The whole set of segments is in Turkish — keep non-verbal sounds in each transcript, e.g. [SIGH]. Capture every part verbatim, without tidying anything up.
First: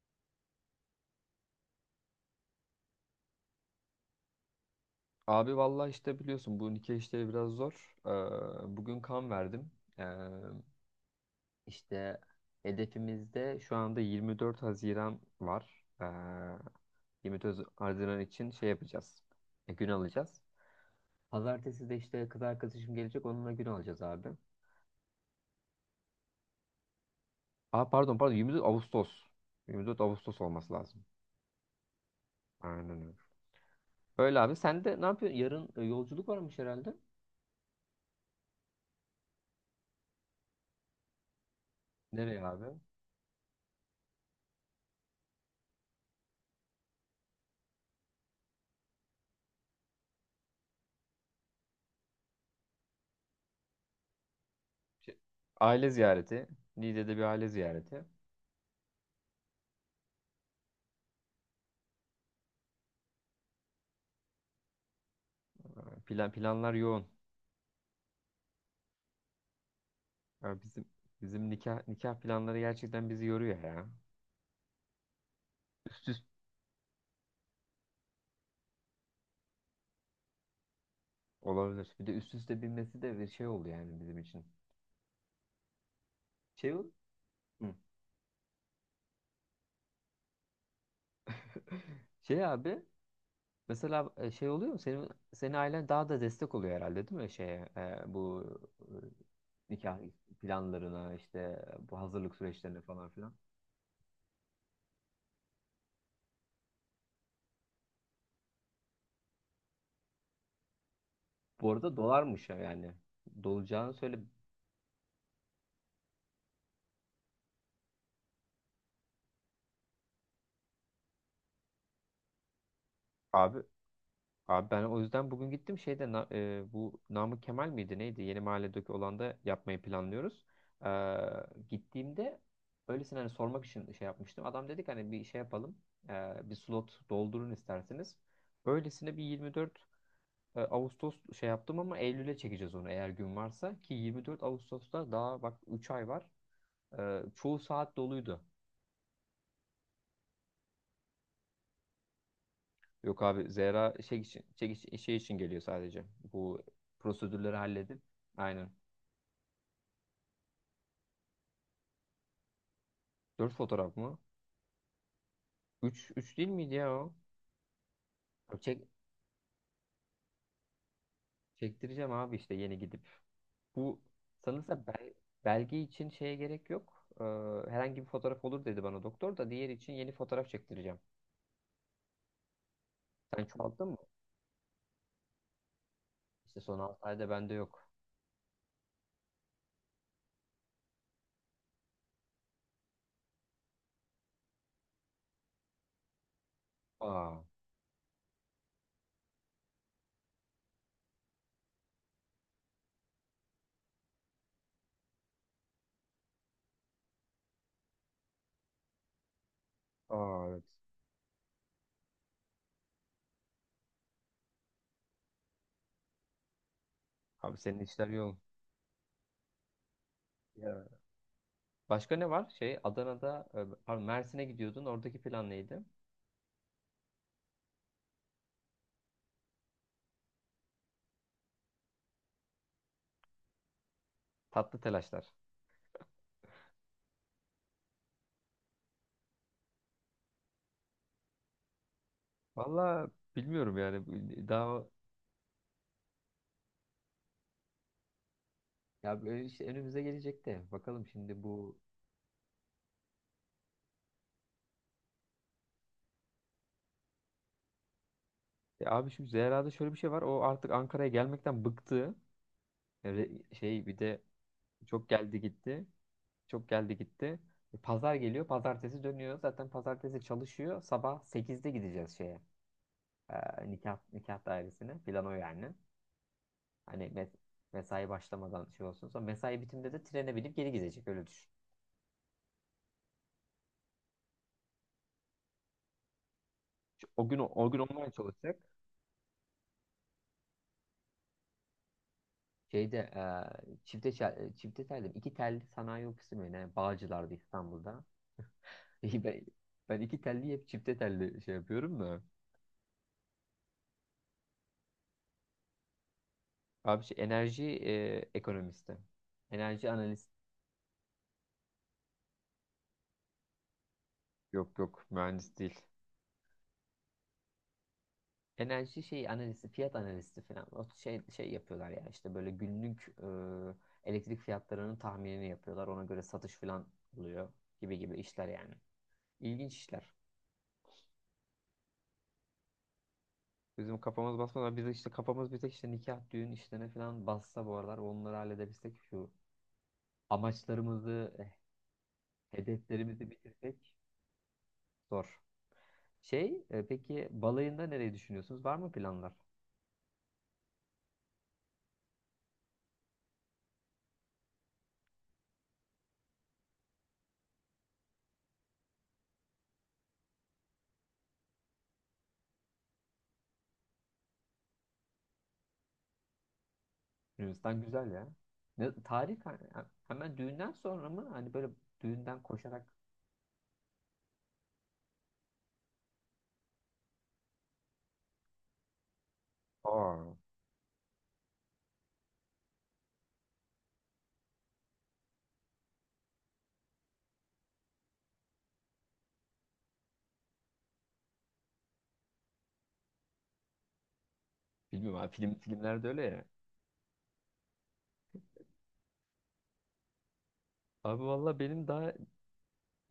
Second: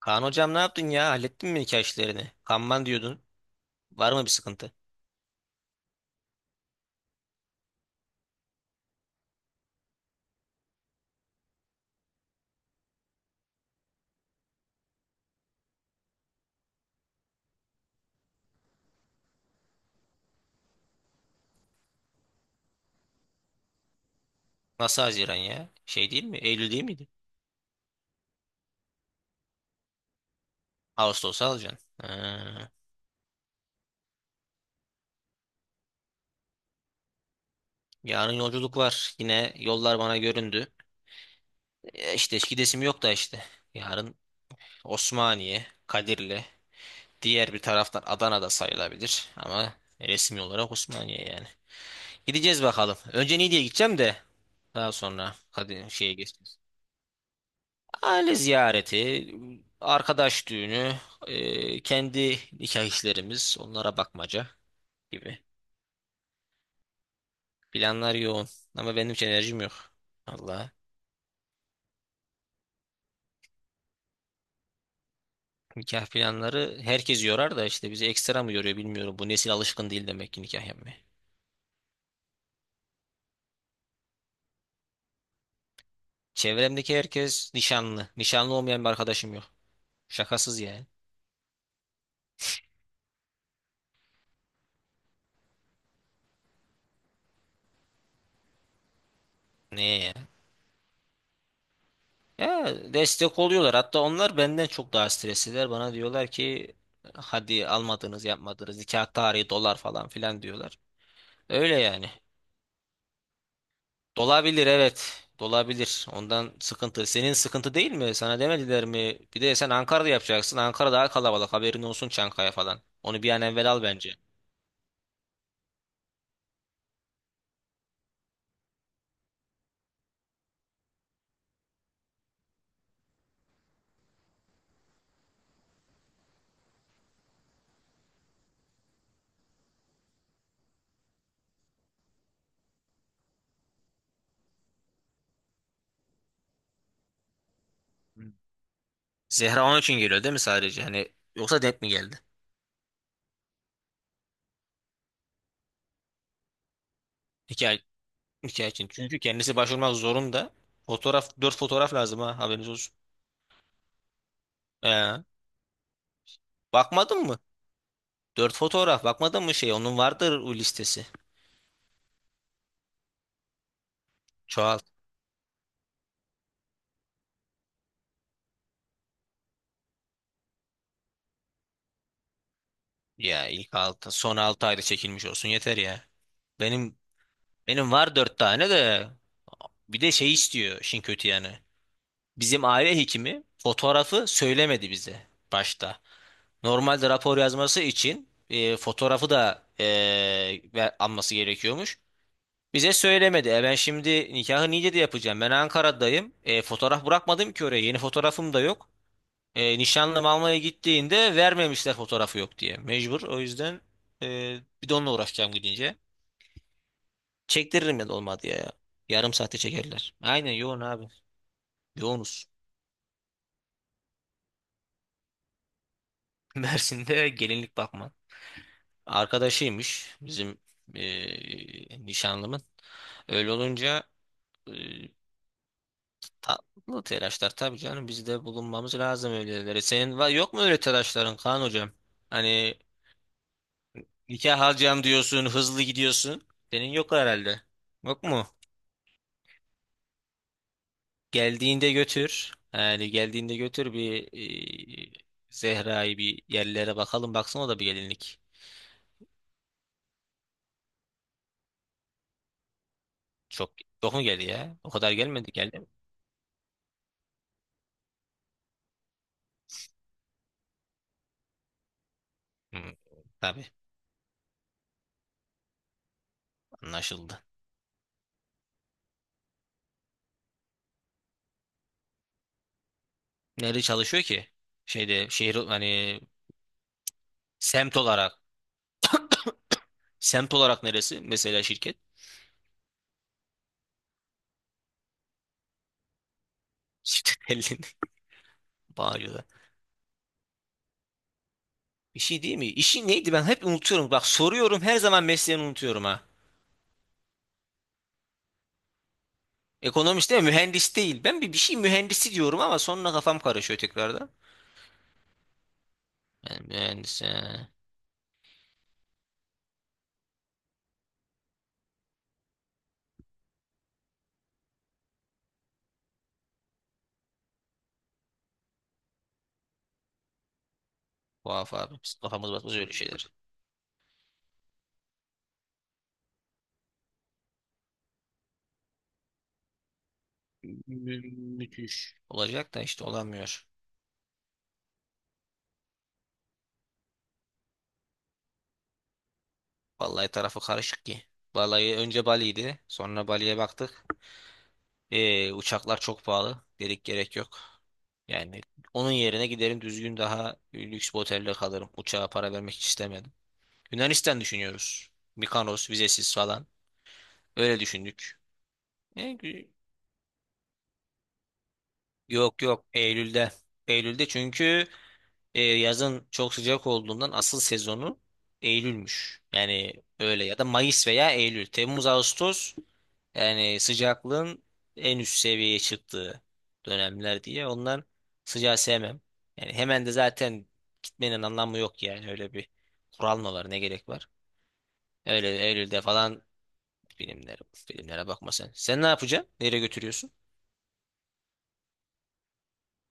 Kaan hocam ne yaptın ya? Hallettin mi nikah işlerini? Kanman diyordun. Var mı bir sıkıntı? Abi, vallahi işte biliyorsun, bu nikah işleri biraz zor. Ee, bugün kan verdim. Ee, işte hedefimizde şu anda yirmi dört Haziran var. Ee, yirmi dört Haziran için şey yapacağız. E, gün alacağız. Pazartesi de işte kız arkadaşım gelecek, onunla gün alacağız abi. Nasıl Haziran ya? Şey değil mi? Eylül değil miydi? Aa, pardon pardon, yirmi dört Ağustos. yirmi dört Ağustos olması lazım. Ağustos'a alacaksın. Ha. Aynen öyle. Öyle abi, sen de ne yapıyorsun? Yarın e, yolculuk varmış herhalde. Yarın yolculuk var. Yine yollar bana göründü. E işte Nereye abi? gidesim yok da işte. Yarın Osmaniye, Kadirli. Diğer bir taraftan Adana'da sayılabilir. Ama resmi olarak Osmaniye yani. Gideceğiz bakalım. Önce Niğde'ye gideceğim de daha Şey, sonra Aile Kadir şeye ziyareti. geçeceğiz. Niğde'de bir aile ziyareti. Aile ziyareti, arkadaş düğünü, e, kendi nikah işlerimiz, onlara bakmaca gibi. Ee, Plan, planlar yoğun. Planlar yoğun ama benim hiç enerjim yok. Ya, Allah. bizim bizim nikah nikah planları gerçekten bizi yoruyor ya. Nikah Üst üste planları herkes yorar da işte bizi ekstra mı yoruyor bilmiyorum. Bu nesil alışkın değil demek ki nikah yapmaya. olabilir. Bir de üst üste binmesi de bir şey oluyor yani bizim için. Şey ol- Çevremdeki herkes Hı. nişanlı. Nişanlı olmayan bir arkadaşım yok. Şakasız yani. [LAUGHS] Şey abi, mesela e, şey oluyor mu? Senin senin ailen daha da destek oluyor herhalde değil mi, şeye, e, bu, e, nikah Neye ya? planlarına, işte bu hazırlık Ya süreçlerine falan filan. destek oluyorlar. Hatta onlar benden çok daha stresliler. Bana diyorlar ki hadi almadınız yapmadınız nikah tarihi dolar falan filan diyorlar. Bu Öyle arada yani. dolarmış ya yani. Dolacağını söyle Dolabilir evet. Dolabilir. Ondan sıkıntı. Senin sıkıntı değil mi? Sana demediler mi? Bir de sen Ankara'da yapacaksın. Ankara daha kalabalık. Haberin olsun Çankaya falan. Onu bir an abi. evvel al bence. Abi, ben o yüzden bugün gittim şeyde, na- e, bu Namık Kemal miydi neydi? Yeni mahalledeki olan da yapmayı planlıyoruz. Ee, gittiğimde öylesine hani sormak için şey yapmıştım. Adam dedik, hani bir şey yapalım. Ee, bir slot doldurun isterseniz. Öylesine bir yirmi dört e, Ağustos şey yaptım ama Eylül'e çekeceğiz onu, eğer gün varsa. Ki yirmi dört Ağustos'ta daha bak, üç ay var. Ee, çoğu saat doluydu. Zehra onun için geliyor değil mi sadece? Hani yoksa denk mi geldi? Yok abi, Zehra şey için, şey, için- şey için geliyor sadece. Bu prosedürleri Hikaye, halledip. Aynen. hikaye için. Çünkü kendisi başvurmak zorunda. Fotoğraf, dört fotoğraf lazım ha haberiniz olsun. Dört fotoğraf mı? Ee, Üç, üç değil miydi ya o? bakmadın mı? Dört Ya Çek, fotoğraf bakmadın mı şey? Onun vardır o listesi. çektireceğim abi, işte yeni gidip. Bu Çoğalt. sanırsa bel, belge için şeye gerek yok. Ee, herhangi bir fotoğraf olur dedi bana doktor, da diğer için yeni fotoğraf çektireceğim. Sen Ya ilk çoğalttın mı? altı, son altı ayda çekilmiş olsun yeter ya. İşte son Benim altı ayda bende yok. Benim var dört tane de bir de şey istiyor işin kötü yani. Bizim aile hekimi fotoğrafı söylemedi bize başta. Normalde rapor Aa, yazması için e, fotoğrafı da e, ver- alması gerekiyormuş. Bize söylemedi. E ben şimdi nikahı Niğde'de yapacağım. Ben Ankara'dayım. E, fotoğraf bırakmadım ki oraya. Yeni fotoğrafım da yok. E, nişanlım aa, almaya evet. gittiğinde vermemişler fotoğrafı yok diye. Mecbur. O yüzden e, bir de onunla uğraşacağım gidince. Abi senin Çektiririm işler ya da yoğun. olmadı ya. Yarım saate çekerler. Aynen yoğun Ya. abi. Başka ne Yoğunuz. var? Şey Adana'da, e, pardon, Mersin'e gidiyordun. Oradaki plan neydi? [LAUGHS] Mersin'de gelinlik bakma. Arkadaşıymış bizim eee, nişanlımın. Öyle olunca Tatlı eee, telaşlar. tatlı telaşlar tabii canım. Biz de bulunmamız lazım öylelere. Senin var, yok mu öyle telaşların Kaan hocam? Hani Valla bilmiyorum yani. nikah Daha alacağım diyorsun, hızlı gidiyorsun. Senin yok herhalde. Yok mu? ya böyle işte önümüze gelecekti. Bakalım şimdi bu Geldiğinde götür. Yani geldiğinde götür bir e, Zehra'yı bir yerlere bakalım. Baksın o da bir gelinlik. ya abi, şimdi Zehra'da şöyle bir şey var. O artık Ankara'ya gelmekten bıktı. Öyle Çok şey, bir yok de mu geldi ya? O çok kadar geldi gelmedi geldi gitti. mi? Çok geldi gitti. E, Pazar geliyor. Pazartesi dönüyor. Zaten pazartesi çalışıyor. Sabah sekizde gideceğiz şeye, Hmm, e, tabii nikah nikah dairesine. Plan o yani. Hani mes- anlaşıldı. mesai başlamadan şey olsun. Sonra mesai bitiminde de trene binip geri gidecek. Öyle düşün. Nerede çalışıyor ki? Şeyde şehir hani Şu- O gün o gün semt online olarak. çalışacak. Semt olarak neresi? Mesela şirket. Şeyde e, çifte çel- çifte telli, iki telli sanayi ofisi mi ne? [LAUGHS] Bağcılar'da, Şirket belli. İstanbul'da. İyi. Bağcı'da. Ben, ben iki telli hep çifte telli şey yapıyorum Bir da. şey değil mi? İşi neydi ben hep unutuyorum. Bak soruyorum her zaman mesleğini unutuyorum ha. Abi şey enerji e, ekonomisti. Enerji analist. Ekonomist değil mi? Mühendis değil. Ben bir, bir şey mühendisi diyorum ama sonra kafam karışıyor tekrardan. Yok yok, mühendis değil. Yani mühendis yani. Enerji şey analisti, fiyat analisti falan. O şey şey yapıyorlar ya, işte böyle günlük e, elektrik fiyatlarının tahminini yapıyorlar. Ona göre satış falan oluyor, gibi gibi işler yani. İlginç işler. Tuhaf abi. Biz kafamız basmaz öyle şeyler. Bizim kafamız basmadan biz işte, kafamız bir tek işte nikah, düğün işlerine falan bassa, bu aralar onları halledebilsek, şu Mü- amaçlarımızı, müthiş. Olacak da işte hedeflerimizi olamıyor. bitirsek zor. Şey, e, peki balayında nereyi düşünüyorsunuz? Var mı planlar? Vallahi tarafı karışık ki. Vallahi önce Bali'ydi. Sonra Bali'ye baktık. Ee, uçaklar çok pahalı. Dedik gerek yok. Yani onun yerine giderim düzgün daha lüks bir otelde kalırım. Uçağa para vermek hiç istemedim. Yunanistan düşünüyoruz. Mikanos vizesiz falan. Öyle Yunanistan güzel ya. düşündük. Ne, E, tarih ha- gü- ha- hemen düğünden sonra mı? Hani böyle düğünden yok yok koşarak. Eylül'de. Eylül'de çünkü e, yazın çok sıcak olduğundan asıl sezonu Eylül'müş. Yani Aa. öyle ya da Mayıs veya Eylül. Temmuz, Ağustos yani sıcaklığın en üst seviyeye çıktığı dönemler diye ondan sıcağı sevmem. Yani hemen de zaten gitmenin anlamı yok yani öyle bir kural mı var ne gerek var? Bilmiyorum abi, film Öyle Eylül'de filmlerde öyle falan ya. filmlere, filmlere bakma sen. Sen ne yapacaksın? Nereye götürüyorsun? Abi valla, benim daha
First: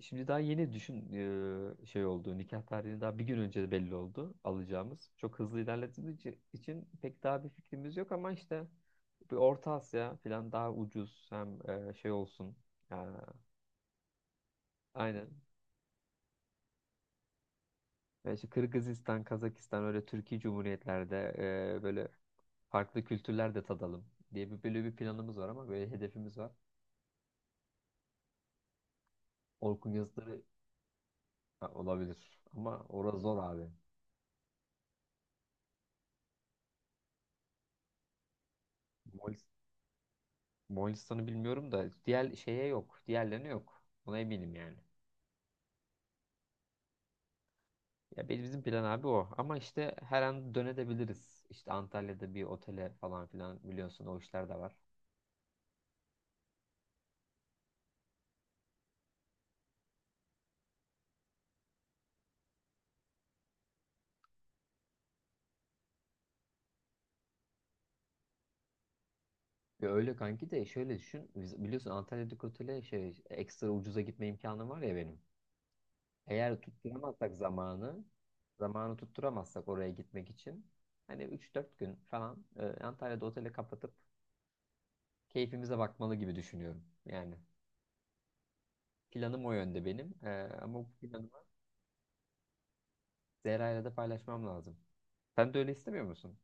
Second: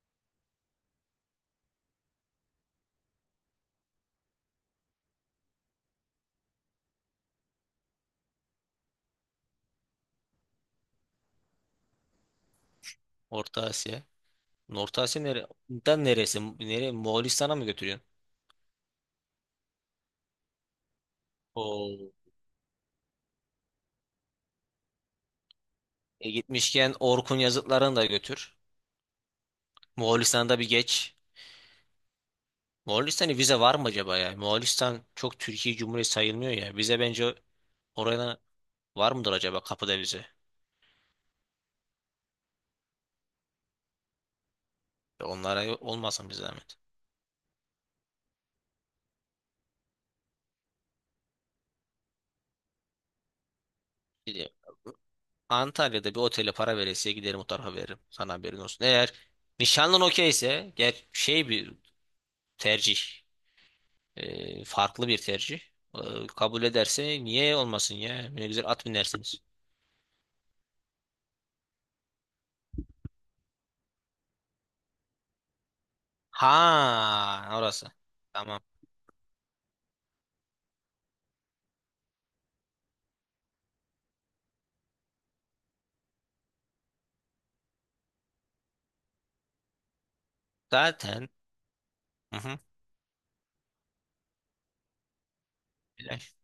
şimdi, daha yeni düşün e, şey oldu. Nikah tarihini daha bir gün önce de belli oldu alacağımız. Çok hızlı ilerlediğimiz için, için pek daha bir fikrimiz yok ama işte bir Orta Asya falan daha ucuz, hem e, şey olsun. Yani, Orta Asya. Orta Asya aynen. nere? Da neresi? Nereye? Moğolistan'a mı götürüyorsun? Yani işte Kırgızistan, Kazakistan öyle Türkiye Cumhuriyetlerde e, böyle O farklı kültürler de tadalım diye bir böyle bir planımız var ama böyle E hedefimiz var. gitmişken Orkun yazıtlarını da götür. Orkun yazıları, Moğolistan'da bir geç. ha, olabilir ama orası Moğolistan'a zor vize abi. var mı acaba ya? Moğolistan çok Türkiye Cumhuriyeti sayılmıyor ya. Vize bence oraya var mıdır Moğolis- acaba kapıda vize? Moğolistan'ı bilmiyorum da diğer şeye yok. Diğerlerine yok. Buna eminim yani. Ya Onlara olmasın bir zahmet. Ya benim- bizim plan abi o. Ama işte her an dönebiliriz. İşte Antalya'da bir otele falan filan, biliyorsun o Bir işler de de var. Antalya'da bir otele para veresiye giderim o tarafa veririm. Sana haberin olsun. Eğer nişanlın okeyse ger şey bir tercih. e, farklı bir tercih. E, kabul ederse niye olmasın ya? Ne güzel at binersiniz. Ya öyle kanki de, şöyle düşün. Biz- Biliyorsun Antalya'daki otele şey ekstra ucuza gitme imkanım var ya benim. Eğer tutturamazsak Ha orası. zamanı, Tamam. zamanı tutturamazsak oraya gitmek için hani üç dört gün falan e, Antalya'da oteli kapatıp keyfimize bakmalı gibi düşünüyorum. Yani planım o yönde benim. E, ama bu planımı Zaten hı hı, Zehra'yla da paylaşmam lazım. Sen de öyle istemiyor öyle. musun?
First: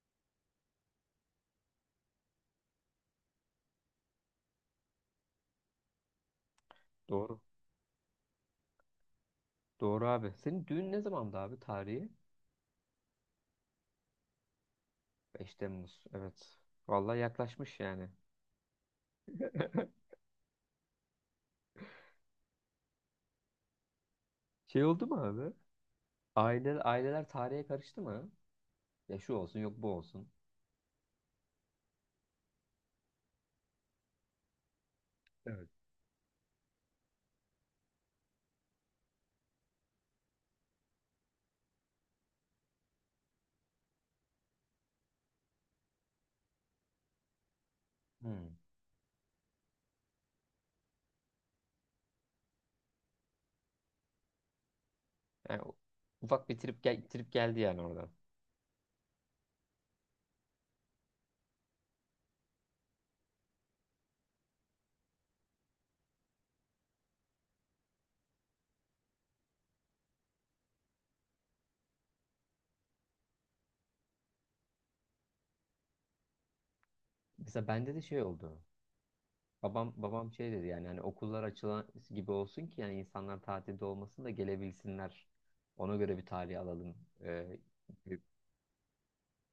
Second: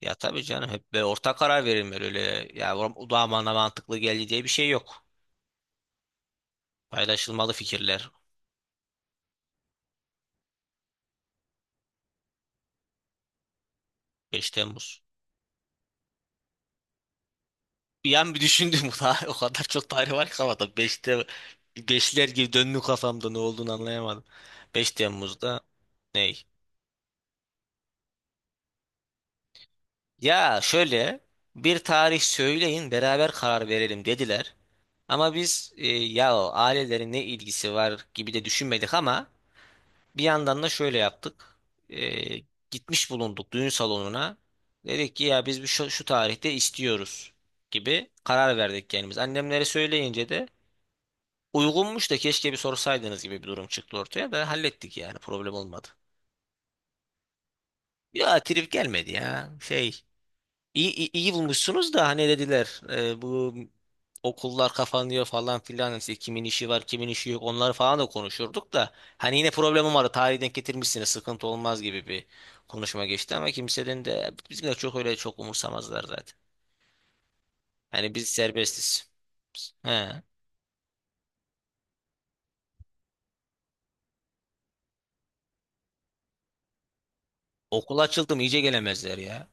Ya tabii canım hep böyle ortak karar verilmeli öyle ya o da bana mantıklı geldi diye bir şey yok. Doğru. Paylaşılmalı fikirler. Doğru abi. Senin düğün ne zamandı abi, tarihi? Beş Temmuz. beş Temmuz. Evet. Vallahi yaklaşmış yani. Bir an bir düşündüm [LAUGHS] bu o kadar çok [LAUGHS] tarih var ki kafamda Beşte beşler gibi döndü kafamda ne olduğunu anlayamadım. Şey beş oldu mu abi? Temmuz'da ney? Aile, aileler tarihe karıştı mı? Ya şu olsun yok bu olsun. Ya şöyle bir tarih söyleyin beraber karar verelim dediler. Ama Evet. biz e, ya o ailelerin ne ilgisi var gibi de düşünmedik ama bir yandan da şöyle yaptık. Ee, gitmiş bulunduk düğün salonuna. Dedik ki ya biz bir şu, şu tarihte istiyoruz gibi karar Hmm. verdik kendimiz. Annemlere söyleyince de uygunmuş da keşke bir sorsaydınız gibi bir durum çıktı ortaya da hallettik yani problem Yani olmadı. ufak bir trip, gel trip geldi yani oradan. Ya trip gelmedi ya şey. İyi iyi, iyi bulmuşsunuz da hani dediler e, bu okullar kapanıyor falan filan işte kimin işi var kimin işi yok onları falan da konuşurduk da hani yine problemim vardı tarihi denk getirmişsiniz sıkıntı olmaz gibi bir konuşma geçti ama kimsenin de bizimle çok öyle çok umursamazlar zaten. Mesela bende de Hani şey biz oldu. serbestiz. Babam He. babam şey dedi yani, hani okullar açılan gibi olsun ki yani insanlar tatilde olmasın da gelebilsinler. Ona göre bir tarih alalım. Ee, Okul e, açıldı mı iyice gelemezler ya.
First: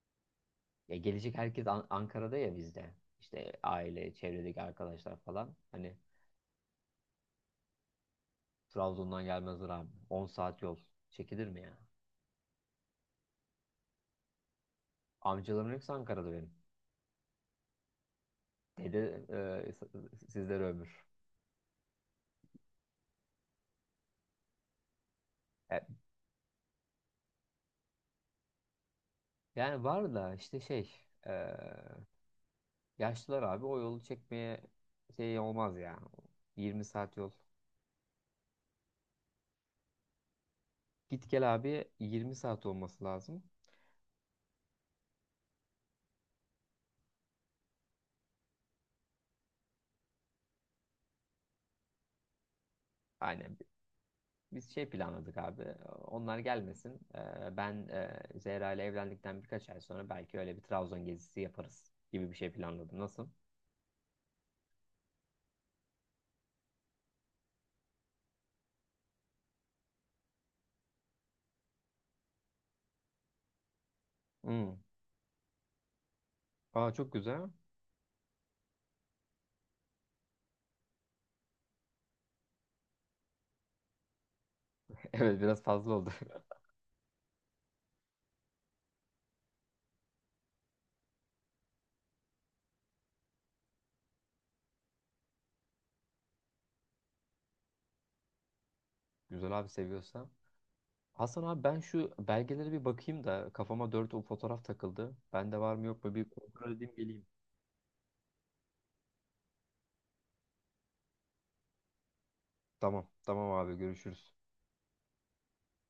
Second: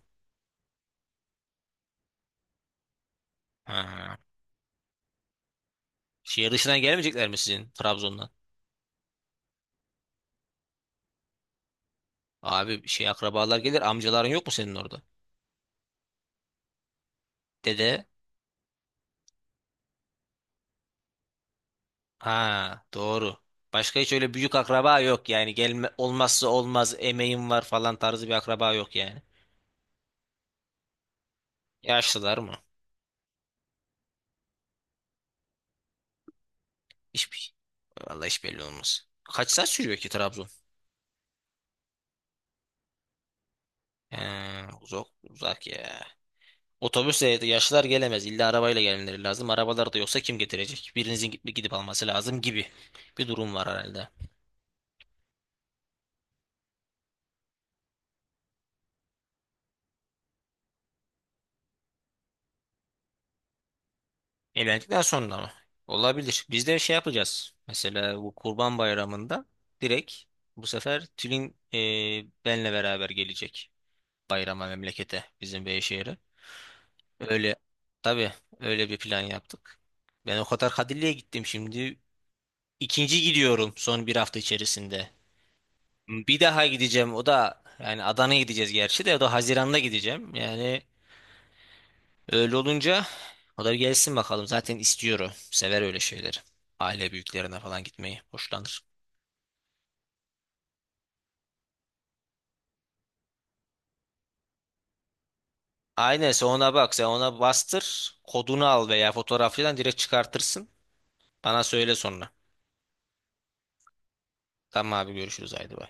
ya gelecek herkes An- Ankara'da, ya bizde. İşte aile, Ha. çevredeki arkadaşlar falan. Hani Şehir dışından gelmeyecekler mi sizin Trabzon'dan? Trabzon'dan gelmezler abi. On saat yol. Çekilir mi ya? Abi şey akrabalar gelir amcaların yok mu senin orada? Amcalarım hepsi Ankara'da benim. Dede. Dede e, s- sizlere ömür. Ha, doğru. Başka hiç öyle büyük akraba yok yani. E, Gelme, olmazsa olmaz emeğim var falan tarzı bir akraba yok yani. Yani var da işte şey, e, Yaşlılar mı? yaşlılar abi o yolu çekmeye şey olmaz ya. yirmi saat yol. Hiç, vallahi hiç belli olmaz. Kaç saat sürüyor ki Trabzon? Git gel abi, yirmi saat olması lazım. He, uzak, uzak ya. Otobüsle yaşlılar gelemez. İlla arabayla gelmeleri lazım. Arabalar da yoksa kim getirecek? Birinizin gidip, gidip alması lazım gibi bir durum Aynen. var herhalde. Biz şey planladık abi. Onlar gelmesin. Ee, Ben e, Zehra ile evlendikten birkaç ay sonra belki öyle bir Trabzon gezisi yaparız gibi bir şey planladım. Nasıl? Evlendikten sonra mı? Olabilir. Biz de şey yapacağız. Mesela bu Kurban Bayramı'nda direkt bu sefer Tülin e, benle beraber gelecek bayrama Hmm. memlekete bizim Beyşehir'e. Aa, çok güzel. Öyle tabii öyle bir plan yaptık. Ben o kadar Kadirli'ye gittim şimdi. İkinci gidiyorum son bir hafta [LAUGHS] içerisinde. Evet, biraz fazla oldu. Bir daha gideceğim o da yani Adana'ya gideceğiz gerçi de o da Haziran'da gideceğim. Yani öyle olunca o da bir gelsin bakalım. Zaten istiyor o. Sever öyle şeyleri. Aile büyüklerine falan gitmeyi hoşlanır. [LAUGHS] Güzel abi, seviyorsa. Hasan abi, ben şu belgelere bir bakayım da kafama dört o fotoğraf takıldı. Bende var mı yok mu bir Aynen sen kontrol ona edeyim bak. Sen geleyim. ona bastır. Kodunu al veya fotoğrafçıdan direkt çıkartırsın. Bana söyle sonra. Tamam, tamam abi, görüşürüz. Tamam abi görüşürüz haydi. Bay.